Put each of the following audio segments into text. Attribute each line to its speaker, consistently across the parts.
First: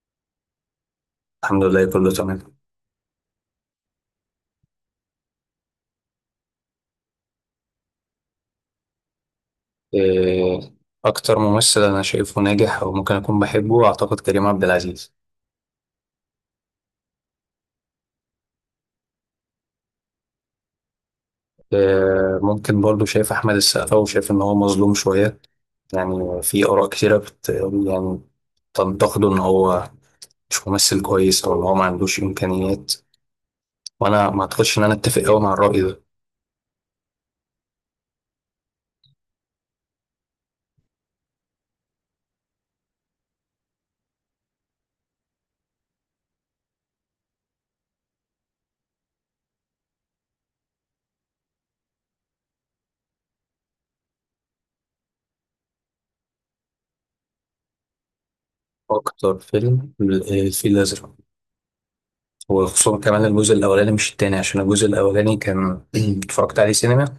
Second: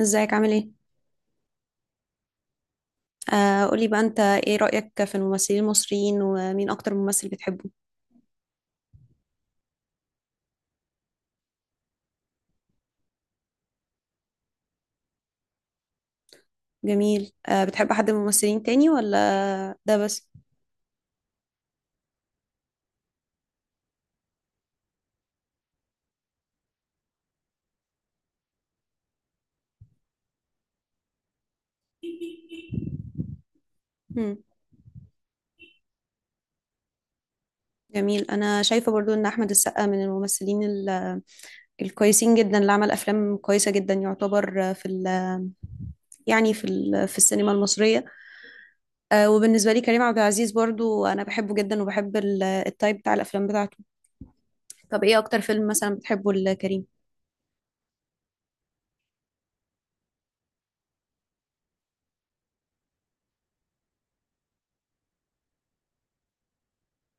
Speaker 1: ازيك عامل ايه؟
Speaker 2: الحمد لله كله تمام.
Speaker 1: آه قولي بقى انت ايه رأيك في الممثلين المصريين ومين اكتر ممثل بتحبه؟
Speaker 2: إيه، أكتر ممثل أنا شايفه ناجح أو ممكن أكون بحبه أعتقد كريم عبد العزيز.
Speaker 1: جميل. آه بتحب حد من الممثلين تاني ولا ده بس؟
Speaker 2: ممكن برضه شايف أحمد السقا وشايف إن هو مظلوم شوية، يعني في آراء كتيرة بت يعني تنتقده إن هو مش ممثل كويس أو إن هو ما عندوش إمكانيات، وأنا
Speaker 1: مم.
Speaker 2: ما أعتقدش إن أنا أتفق أوي مع الرأي ده.
Speaker 1: جميل، انا شايفة برضو ان احمد السقا من الممثلين ال- الكويسين جدا اللي عمل افلام كويسة جدا، يعتبر في ال يعني في ال في السينما المصرية. آه، وبالنسبة لي كريم عبد العزيز برضو انا بحبه جدا، وبحب ال- التايب بتاع الافلام بتاعته. طب ايه اكتر فيلم مثلا بتحبه لكريم؟
Speaker 2: أكتر فيلم الفيل الأزرق، وخصوصا كمان الجزء الأولاني مش التاني، عشان الجزء الأولاني كان اتفرجت عليه سينما،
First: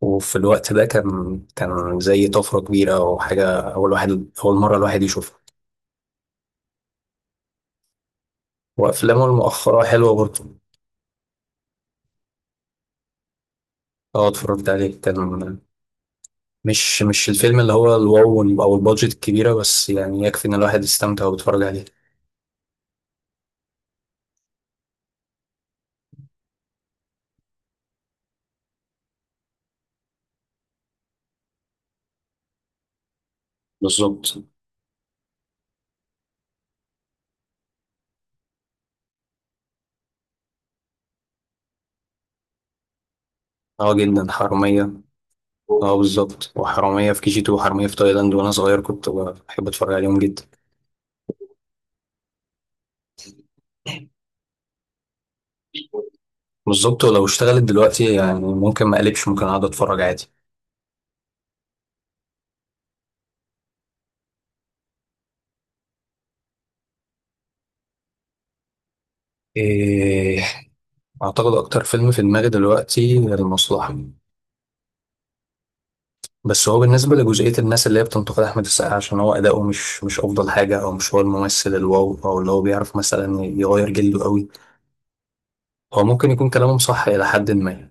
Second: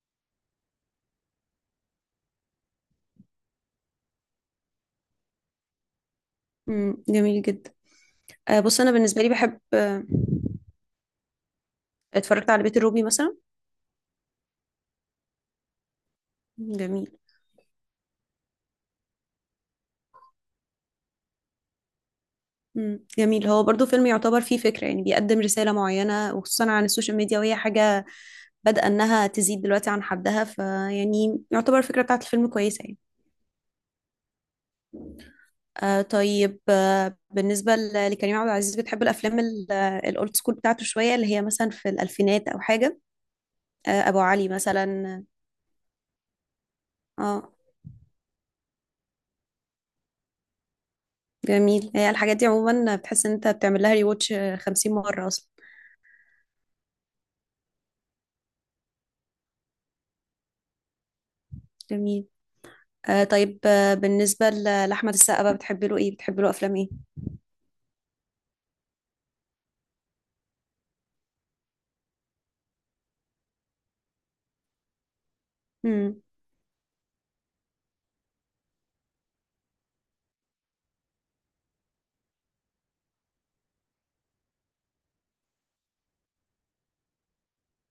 Speaker 2: وفي الوقت ده كان زي طفرة كبيرة وحاجة، أول واحد أول مرة الواحد يشوفها.
Speaker 1: مم. جميل جدا. آه بص، انا بالنسبة
Speaker 2: وأفلامه
Speaker 1: لي بحب.
Speaker 2: المؤخرة حلوة برضه.
Speaker 1: اتفرجت على بيت الروبي مثلا.
Speaker 2: أه، اتفرجت عليه، كان مش
Speaker 1: جميل.
Speaker 2: مش الفيلم اللي هو الواو أو البادجت الكبيرة، بس يعني يكفي إن الواحد يستمتع ويتفرج عليه.
Speaker 1: مم. جميل، هو برضو فيلم يعتبر فيه فكرة، يعني بيقدم رسالة معينة وخصوصا عن السوشيال ميديا، وهي حاجة بدأ إنها تزيد دلوقتي عن حدها، فيعني يعتبر الفكرة بتاعت الفيلم كويسة يعني.
Speaker 2: بالظبط.
Speaker 1: آه طيب، آه بالنسبة ل- لكريم عبد العزيز، بتحب الأفلام ال- الأولد سكول بتاعته شوية، اللي هي مثلا في الألفينات أو حاجة. آه
Speaker 2: أه
Speaker 1: أبو
Speaker 2: جدا،
Speaker 1: علي
Speaker 2: حرامية.
Speaker 1: مثلا.
Speaker 2: أه بالظبط، وحرامية في كي جي
Speaker 1: اه
Speaker 2: تو وحرامية في تايلاند، وأنا صغير كنت بحب أتفرج عليهم جدا.
Speaker 1: جميل. هي الحاجات دي عموما بتحس إن أنت بتعمل لها ريواتش 50 مرة أصلا.
Speaker 2: بالظبط، ولو اشتغلت دلوقتي يعني ممكن ما أقلبش، ممكن أقعد أتفرج عادي.
Speaker 1: جميل. آه طيب، آه بالنسبة ل- لأحمد السقا بقى، بتحبي له إيه، بتحبي له أفلام إيه.
Speaker 2: إيه أعتقد أكتر فيلم في دماغي دلوقتي المصلحة.
Speaker 1: مم.
Speaker 2: بس هو بالنسبة لجزئية الناس اللي هي بتنتقد أحمد السقا عشان هو أداؤه مش أفضل حاجة، أو مش هو الممثل الواو أو اللي هو بيعرف مثلا يغير جلده قوي، هو ممكن يكون كلامهم صح إلى حد ما.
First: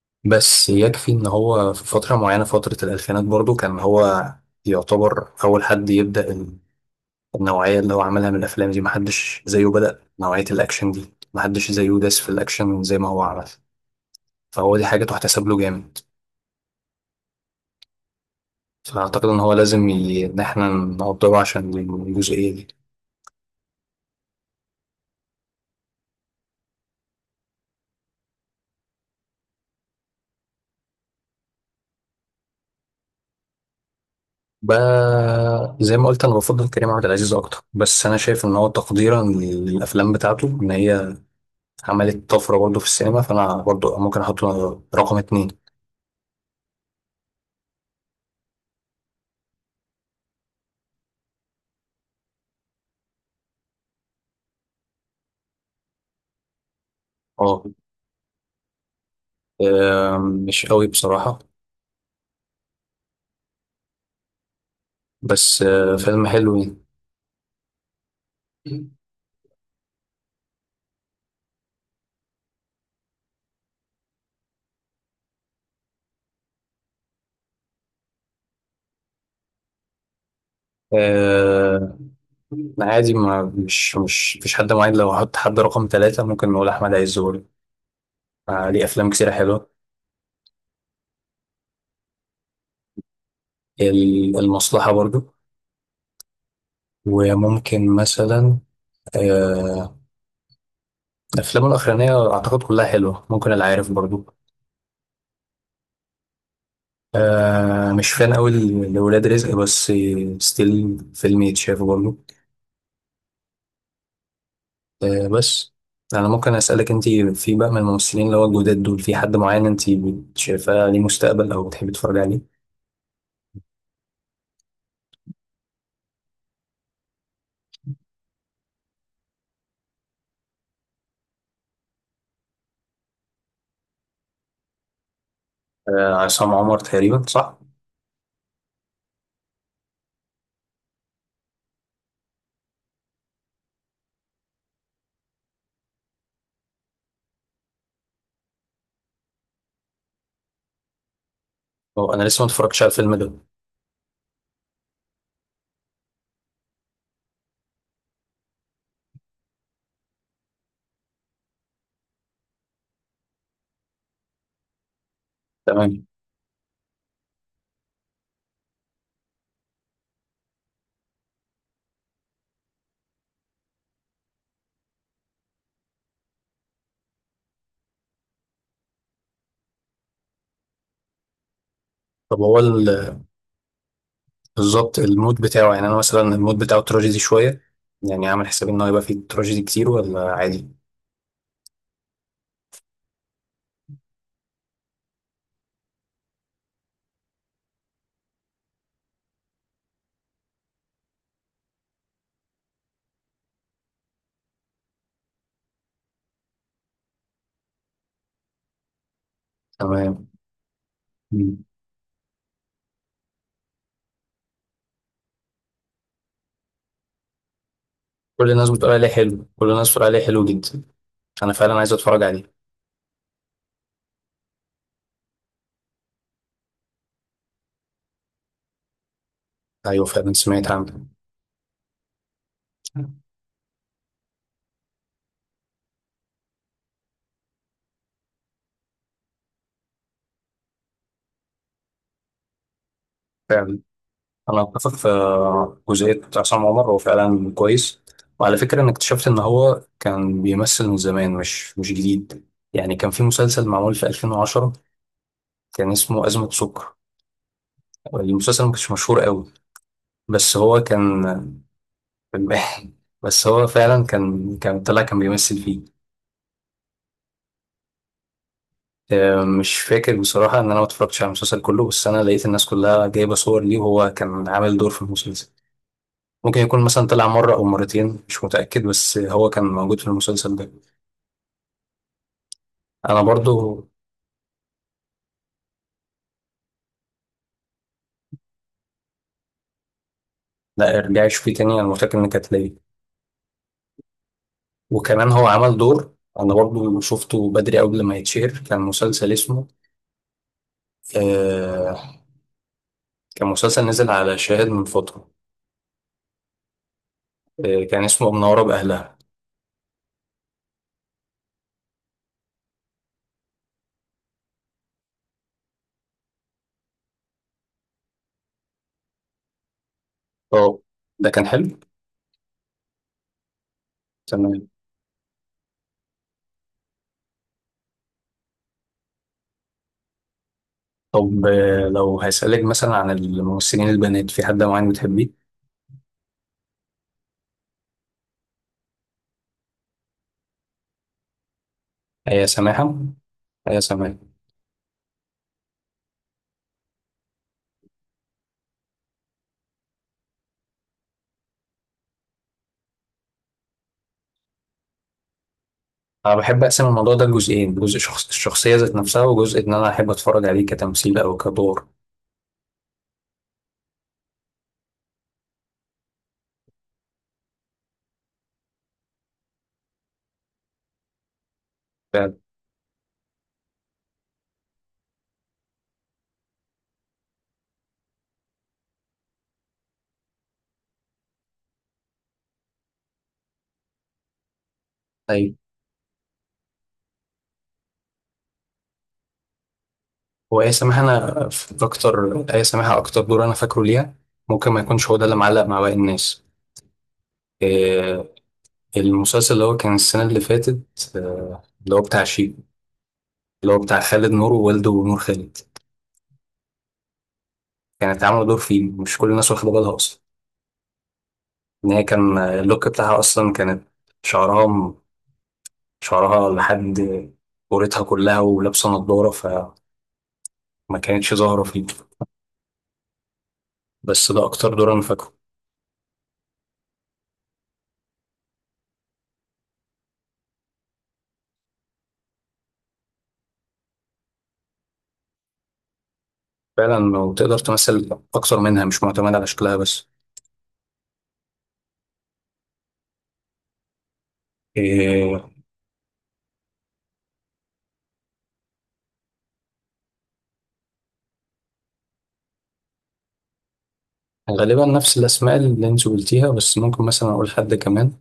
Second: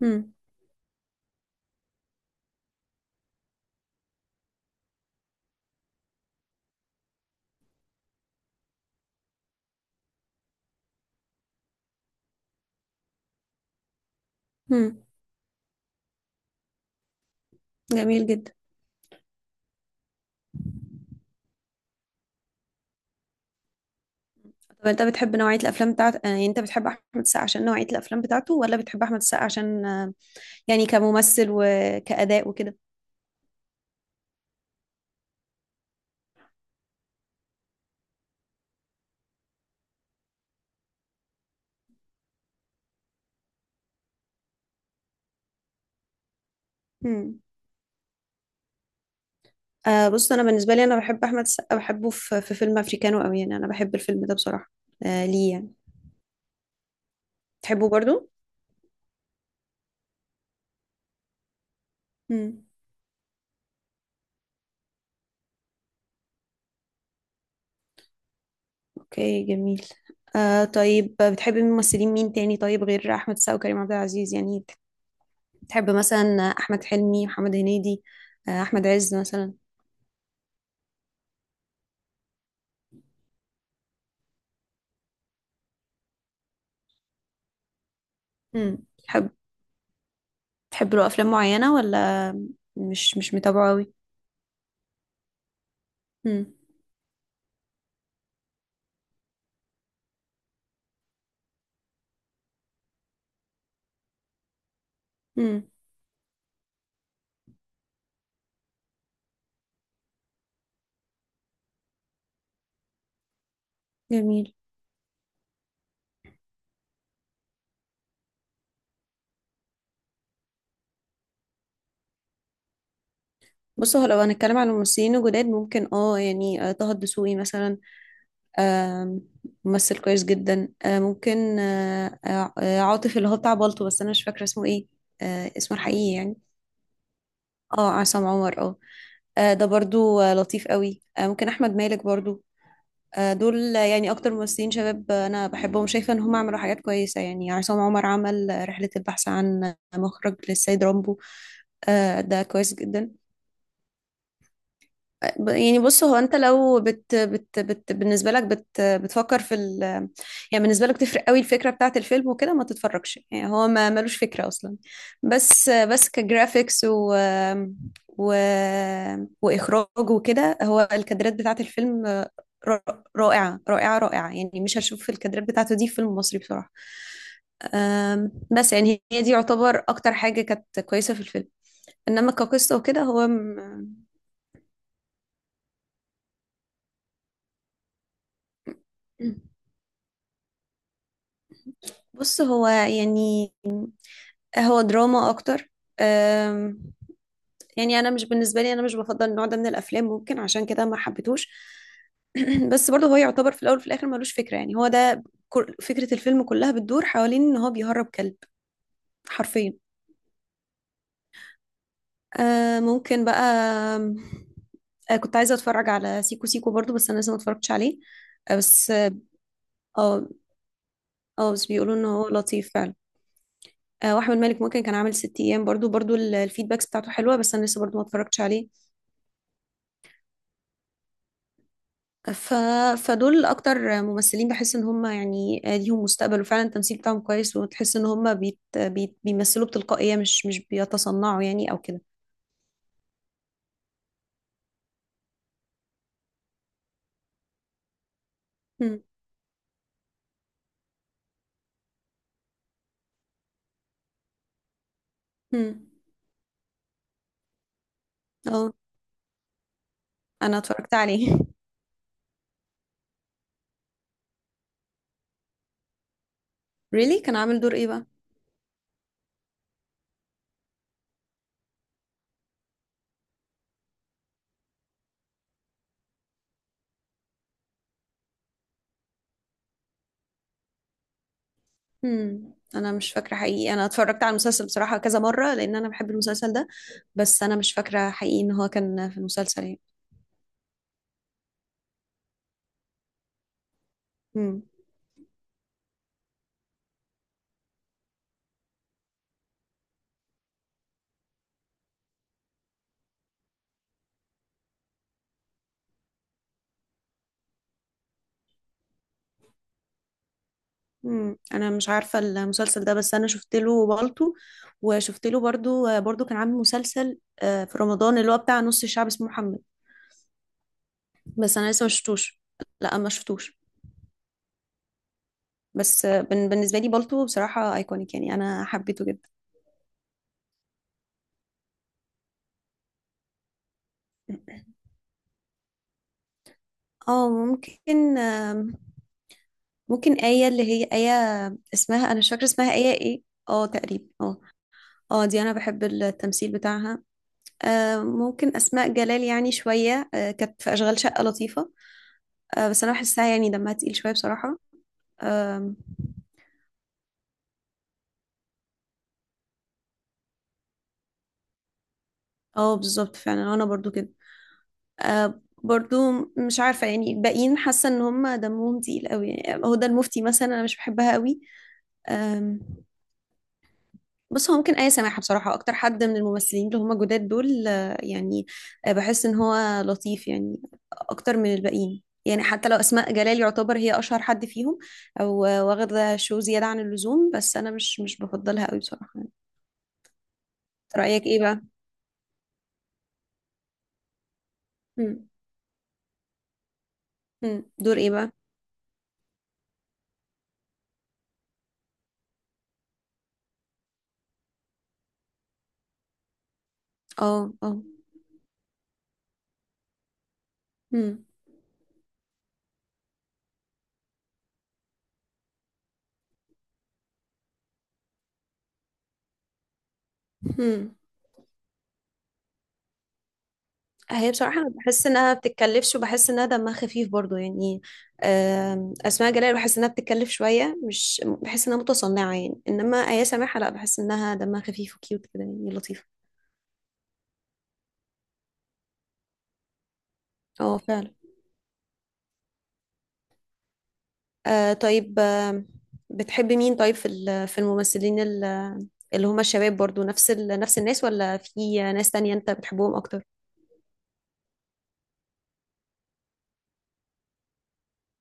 Speaker 1: مم.
Speaker 2: بس يكفي إن هو في فترة معينة، فترة الألفينات برضو، كان هو يعتبر أول حد يبدأ النوعية اللي هو عملها من الأفلام دي، محدش زيه بدأ نوعية الأكشن دي، محدش زيه داس في الأكشن زي ما هو عمل، فهو دي
Speaker 1: مم.
Speaker 2: حاجة تحتسب له جامد.
Speaker 1: جميل جدا.
Speaker 2: فأعتقد إن هو لازم إن إحنا نقدره عشان الجزئية دي.
Speaker 1: طب أنت بتحب نوعية الأفلام بتاعت يعني، أنت بتحب أحمد السقا عشان نوعية الأفلام بتاعته، ولا بتحب أحمد السقا عشان آه، يعني كممثل وكأداء وكده.
Speaker 2: ب... زي ما قلت، أنا بفضل كريم عبد العزيز أكتر، بس أنا شايف إن هو تقديرا للأفلام بتاعته، إن هي عملت طفرة برضه في السينما، فأنا برضه ممكن أحطه رقم اتنين.
Speaker 1: مم. آه بص، أنا بالنسبة لي أنا بحب أحمد السقا، بحبه في، في فيلم أفريكانو أوي، يعني أنا بحب الفيلم ده بصراحة. آه ليه يعني،
Speaker 2: أه.
Speaker 1: تحبه برضو.
Speaker 2: مش قوي بصراحة،
Speaker 1: مم.
Speaker 2: بس فيلم حلو يعني.
Speaker 1: أوكي، جميل. آه طيب، بتحبي ممثلين مين تاني طيب غير أحمد السقا وكريم عبد العزيز؟ يعني تحب مثلا احمد حلمي، محمد هنيدي، آه، احمد عز مثلا.
Speaker 2: آه، عادي، ما مش مش مفيش حد معين، لو هحط حد رقم ثلاثة ممكن نقول أحمد عز برضه،
Speaker 1: امم.
Speaker 2: ليه أفلام كتيرة
Speaker 1: تحب،
Speaker 2: حلوة.
Speaker 1: تحب له افلام معينه ولا مش متابعه قوي.
Speaker 2: المصلحة برضو،
Speaker 1: امم.
Speaker 2: وممكن مثلا آه، أفلامه الأخرانية أعتقد كلها حلوة، ممكن العارف برضو.
Speaker 1: امم.
Speaker 2: مش فان أوي لولاد رزق، بس ستيل فيلم يتشاف برضو.
Speaker 1: جميل.
Speaker 2: بس أنا ممكن أسألك أنت، في بقى من الممثلين اللي هو الجداد دول في حد معين أنت شايفاه ليه مستقبل أو بتحبي تتفرجي عليه؟
Speaker 1: بص، هو لو هنتكلم عن الممثلين الجداد، ممكن اه يعني آه، طه الدسوقي مثلا. آم، ممثل كويس جدا. آه، ممكن عاطف اللي هو بتاع بالطو، بس انا مش فاكره اسمه ايه، آه، اسمه الحقيقي يعني.
Speaker 2: عصام عمر تقريبا صح؟
Speaker 1: اه عصام عمر، اه. آه، ده برضو آه، لطيف قوي. آه، ممكن احمد مالك برضو. آه، دول يعني اكتر ممثلين شباب انا بحبهم، شايفه ان هم عملوا حاجات كويسه. يعني عصام عمر عمل رحله البحث عن مخرج للسيد رامبو،
Speaker 2: هو
Speaker 1: آه،
Speaker 2: أنا لسه
Speaker 1: ده
Speaker 2: ما
Speaker 1: كويس
Speaker 2: اتفرجتش على
Speaker 1: جدا.
Speaker 2: الفيلم ده.
Speaker 1: يعني بص، هو انت لو بت بالنسبه لك بت بتفكر في ال يعني، بالنسبه لك تفرق قوي الفكره بتاعه الفيلم وكده ما تتفرجش، يعني هو ما ملوش فكره اصلا، بس
Speaker 2: تمام.
Speaker 1: بس كجرافيكس و واخراج وكده، هو الكادرات بتاعه الفيلم ر- رائعه، يعني مش هشوف الكادرات بتاعته دي في فيلم مصري بصراحه. أم، بس يعني هي دي يعتبر اكتر حاجه كانت كويسه في الفيلم. انما
Speaker 2: طب هو
Speaker 1: كقصه وكده هو م-
Speaker 2: بالظبط المود بتاعه، يعني انا مثلا المود بتاعه تراجيدي شويه، يعني عامل حسابي ان هو يبقى فيه تراجيدي كتير ولا عادي.
Speaker 1: بص هو يعني هو دراما اكتر. أم، يعني انا مش، بالنسبه لي انا مش بفضل النوع ده من الافلام، ممكن عشان كده ما حبيتهوش. بس برضه هو يعتبر في الاول وفي الاخر ملوش فكره، يعني هو ده كل- فكره الفيلم كلها بتدور حوالين ان هو بيهرب كلب، حرفيا.
Speaker 2: تمام. مم.
Speaker 1: أه، ممكن بقى أم، أه، كنت عايزه اتفرج على سيكو سيكو برضه، بس انا لسه ما اتفرجتش عليه.
Speaker 2: كل
Speaker 1: أه،
Speaker 2: الناس
Speaker 1: بس
Speaker 2: بتقول عليه حلو، كل الناس بتقول
Speaker 1: اه،
Speaker 2: عليه حلو جدا.
Speaker 1: اه
Speaker 2: انا
Speaker 1: بس
Speaker 2: فعلا عايز
Speaker 1: بيقولوا ان
Speaker 2: اتفرج
Speaker 1: هو
Speaker 2: عليه.
Speaker 1: لطيف فعلا. أه، واحمد مالك ممكن كان عامل ست ايام برضه، برضه ال- الفيدباكس بتاعته حلوه، بس انا لسه برضه ما اتفرجتش عليه.
Speaker 2: ايوه فعلا، سمعت عنه.
Speaker 1: ف... فدول اكتر ممثلين بحس ان هم يعني ليهم مستقبل، وفعلا التمثيل بتاعهم كويس، وتحس ان هم بيمثلوا بتلقائية، مش بيتصنعوا يعني او كده.
Speaker 2: فعلا، انا اتفق في جزئيه عصام عمر، هو فعلا كويس. وعلى فكره انا
Speaker 1: هم
Speaker 2: اكتشفت ان هو كان بيمثل من زمان، مش جديد. يعني كان في مسلسل معمول في 2010،
Speaker 1: هم
Speaker 2: كان اسمه ازمه سكر، المسلسل ما
Speaker 1: اه
Speaker 2: كانش مشهور قوي، بس
Speaker 1: انا
Speaker 2: هو
Speaker 1: اتفرجت
Speaker 2: كان
Speaker 1: عليه
Speaker 2: فنان. بس هو فعلا كان طلع، كان بيمثل فيه.
Speaker 1: really كان عامل دور ايه بقى.
Speaker 2: مش فاكر بصراحة إن أنا ما اتفرجتش على المسلسل كله، بس أنا لقيت الناس كلها جايبة صور ليه، وهو كان عامل دور في المسلسل. ممكن يكون مثلا طلع مرة أو مرتين، مش متأكد، بس هو كان موجود في المسلسل ده.
Speaker 1: هم انا مش
Speaker 2: أنا
Speaker 1: فاكره حقيقي،
Speaker 2: برضو.
Speaker 1: انا اتفرجت على المسلسل بصراحه كذا مره لان انا بحب المسلسل ده، بس انا مش فاكره حقيقي ان هو كان في المسلسل
Speaker 2: لا، ارجعي شوفيه تاني، أنا متأكد إنك هتلاقيه،
Speaker 1: يعني.
Speaker 2: وكمان هو عمل دور. أنا برضو شفته بدري قبل ما يتشهر، كان مسلسل اسمه آه كان مسلسل نزل على شاهد من فترة، كان اسمه منورة بأهلها.
Speaker 1: مم. انا مش عارفه المسلسل ده، بس انا شفت له بالطو، وشفت له برضو كان عامل مسلسل آه، في رمضان اللي هو بتاع نص الشعب اسمه محمد،
Speaker 2: اه ده كان
Speaker 1: بس انا
Speaker 2: حلو.
Speaker 1: لسه ما شفتوش، لا ما شفتوش.
Speaker 2: تمام.
Speaker 1: بس آه، بن- بالنسبه لي بالطو بصراحه ايكونيك، يعني انا حبيته جدا.
Speaker 2: طب لو هسألك مثلا عن الممثلين البنات في حد معين بتحبيه.
Speaker 1: اه ممكن آم، ممكن آية، اللي هي آية اسمها، انا مش فاكره
Speaker 2: هي
Speaker 1: اسمها آية
Speaker 2: سماحة.
Speaker 1: ايه. اه
Speaker 2: هي
Speaker 1: تقريبا
Speaker 2: سماحة.
Speaker 1: اه. اه دي انا بحب التمثيل بتاعها. آه، ممكن اسماء جلال يعني شويه، آه، كانت في اشغال شقه لطيفه. آه بس انا بحسها يعني دمها تقيل شويه بصراحه. آم،
Speaker 2: أنا بحب أقسم الموضوع ده لجزئين، جزء شخص الشخصية ذات نفسها، وجزء إن أنا أحب أتفرج عليه كتمثيل أو كدور.
Speaker 1: اه بالظبط، فعلا انا برضو كده. آه برضو، مش عارفه يعني الباقيين، حاسه ان هم دمهم تقيل قوي، يعني هدى المفتي مثلا انا مش بحبها قوي.
Speaker 2: فعلا.
Speaker 1: آم، بس هو ممكن آية سماحة بصراحة أكتر حد من الممثلين اللي هم جداد دول، آه، يعني آه، بحس إن هو لطيف يعني، أكتر من الباقيين. يعني حتى لو أسماء جلال يعتبر هي أشهر حد فيهم، أو
Speaker 2: أيوة.
Speaker 1: آه، واخدة شو زيادة عن اللزوم، بس أنا مش بفضلها قوي بصراحة.
Speaker 2: وآية سماحة،
Speaker 1: رأيك
Speaker 2: أنا
Speaker 1: إيه
Speaker 2: في أكتر آية سماحة أكتر دور أنا فاكره ليها، ممكن ما يكونش هو
Speaker 1: بقى؟
Speaker 2: ده اللي معلق مع باقي الناس.
Speaker 1: مم. دور ايه بقى.
Speaker 2: آه، المسلسل اللي هو كان السنة اللي فاتت، اللي هو بتاع شيكو، اللي هو بتاع خالد نور ووالده نور خالد،
Speaker 1: اه اه.
Speaker 2: كانت عاملة دور فيه مش كل الناس واخدة بالها أصلا،
Speaker 1: مم.
Speaker 2: ان هي كان اللوك بتاعها اصلا كانت شعرها م- شعرها لحد قورتها كلها، ولابسه نضاره فما
Speaker 1: مم.
Speaker 2: كانتش ظاهره فيه.
Speaker 1: هي
Speaker 2: بس ده
Speaker 1: بصراحة أنا
Speaker 2: اكتر دور انا
Speaker 1: بحس
Speaker 2: فاكره.
Speaker 1: إنها بتتكلفش، وبحس إنها دمها خفيف برضو يعني. آم، أسماء جلال بحس إنها بتتكلف شوية، مش بحس إنها متصنعة يعني، إنما آية سماحة لا، بحس إنها دمها خفيف وكيوت كده، يعني لطيفة.
Speaker 2: فعلا، وتقدر تمثل اكتر منها، مش معتمد على شكلها بس.
Speaker 1: اه فعلا. آه طيب
Speaker 2: إيه
Speaker 1: آم، بتحبي مين طيب في ال- في الممثلين ال- اللي هما الشباب، برضو نفس نفس الناس، ولا في ناس تانية أنت بتحبهم أكتر؟
Speaker 2: غالبا نفس الاسماء اللي انت قلتيها، بس ممكن مثلا اقول حد كمان.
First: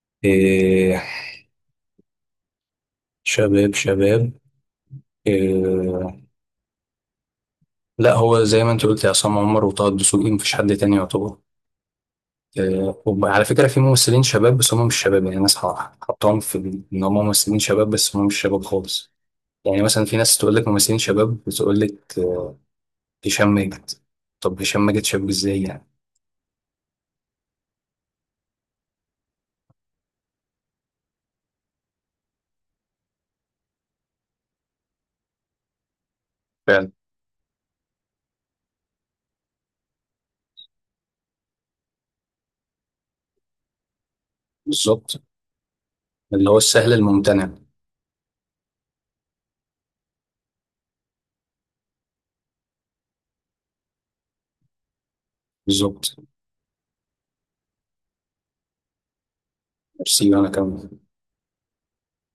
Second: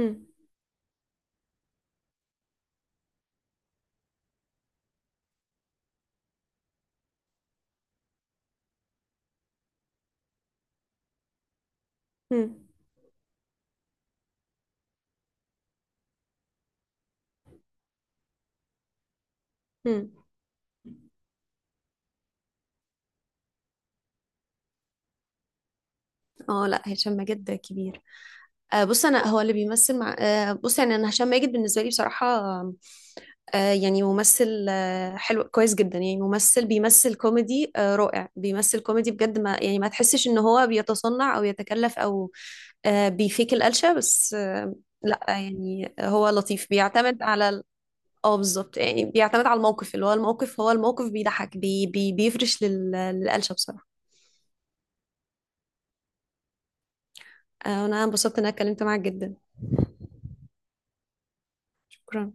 Speaker 1: مم.
Speaker 2: إيه شباب شباب. إيه لا، هو زي ما انت قلت عصام عمر وطه الدسوقي، مفيش حد تاني يعتبر.
Speaker 1: مم.
Speaker 2: وعلى فكرة في ممثلين شباب بس هم مش شباب، يعني ناس حطاهم في إن هم ممثلين شباب، بس هم مش شباب خالص. يعني مثلا
Speaker 1: مم.
Speaker 2: في ناس تقول لك ممثلين شباب بتقول لك هشام ماجد. طب هشام ماجد شاب إزاي يعني.
Speaker 1: اه لا، هشام ماجد كبير. آه، بص انا هو اللي بيمثل مع آه، بص يعني انا هشام ماجد بالنسبه لي بصراحه آه، يعني ممثل آه، حلو كويس جدا، يعني ممثل
Speaker 2: فعلا.
Speaker 1: بيمثل كوميدي آه، رائع، بيمثل كوميدي بجد، ما يعني ما تحسش ان هو بيتصنع او يتكلف او آه، بيفيك القلشه، بس آه،
Speaker 2: بالظبط،
Speaker 1: لا يعني هو
Speaker 2: اللي هو
Speaker 1: لطيف،
Speaker 2: السهل
Speaker 1: بيعتمد على
Speaker 2: الممتنع.
Speaker 1: ال- اه بالظبط، يعني بيعتمد على الموقف، اللي هو الموقف، هو الموقف بيضحك، بي بي بيفرش لل- للقلشه بصراحه.
Speaker 2: بالظبط.
Speaker 1: آه، انا انبسطت ان انا اتكلمت معاك جدا.
Speaker 2: سيبي أنا كمان.
Speaker 1: شكرا.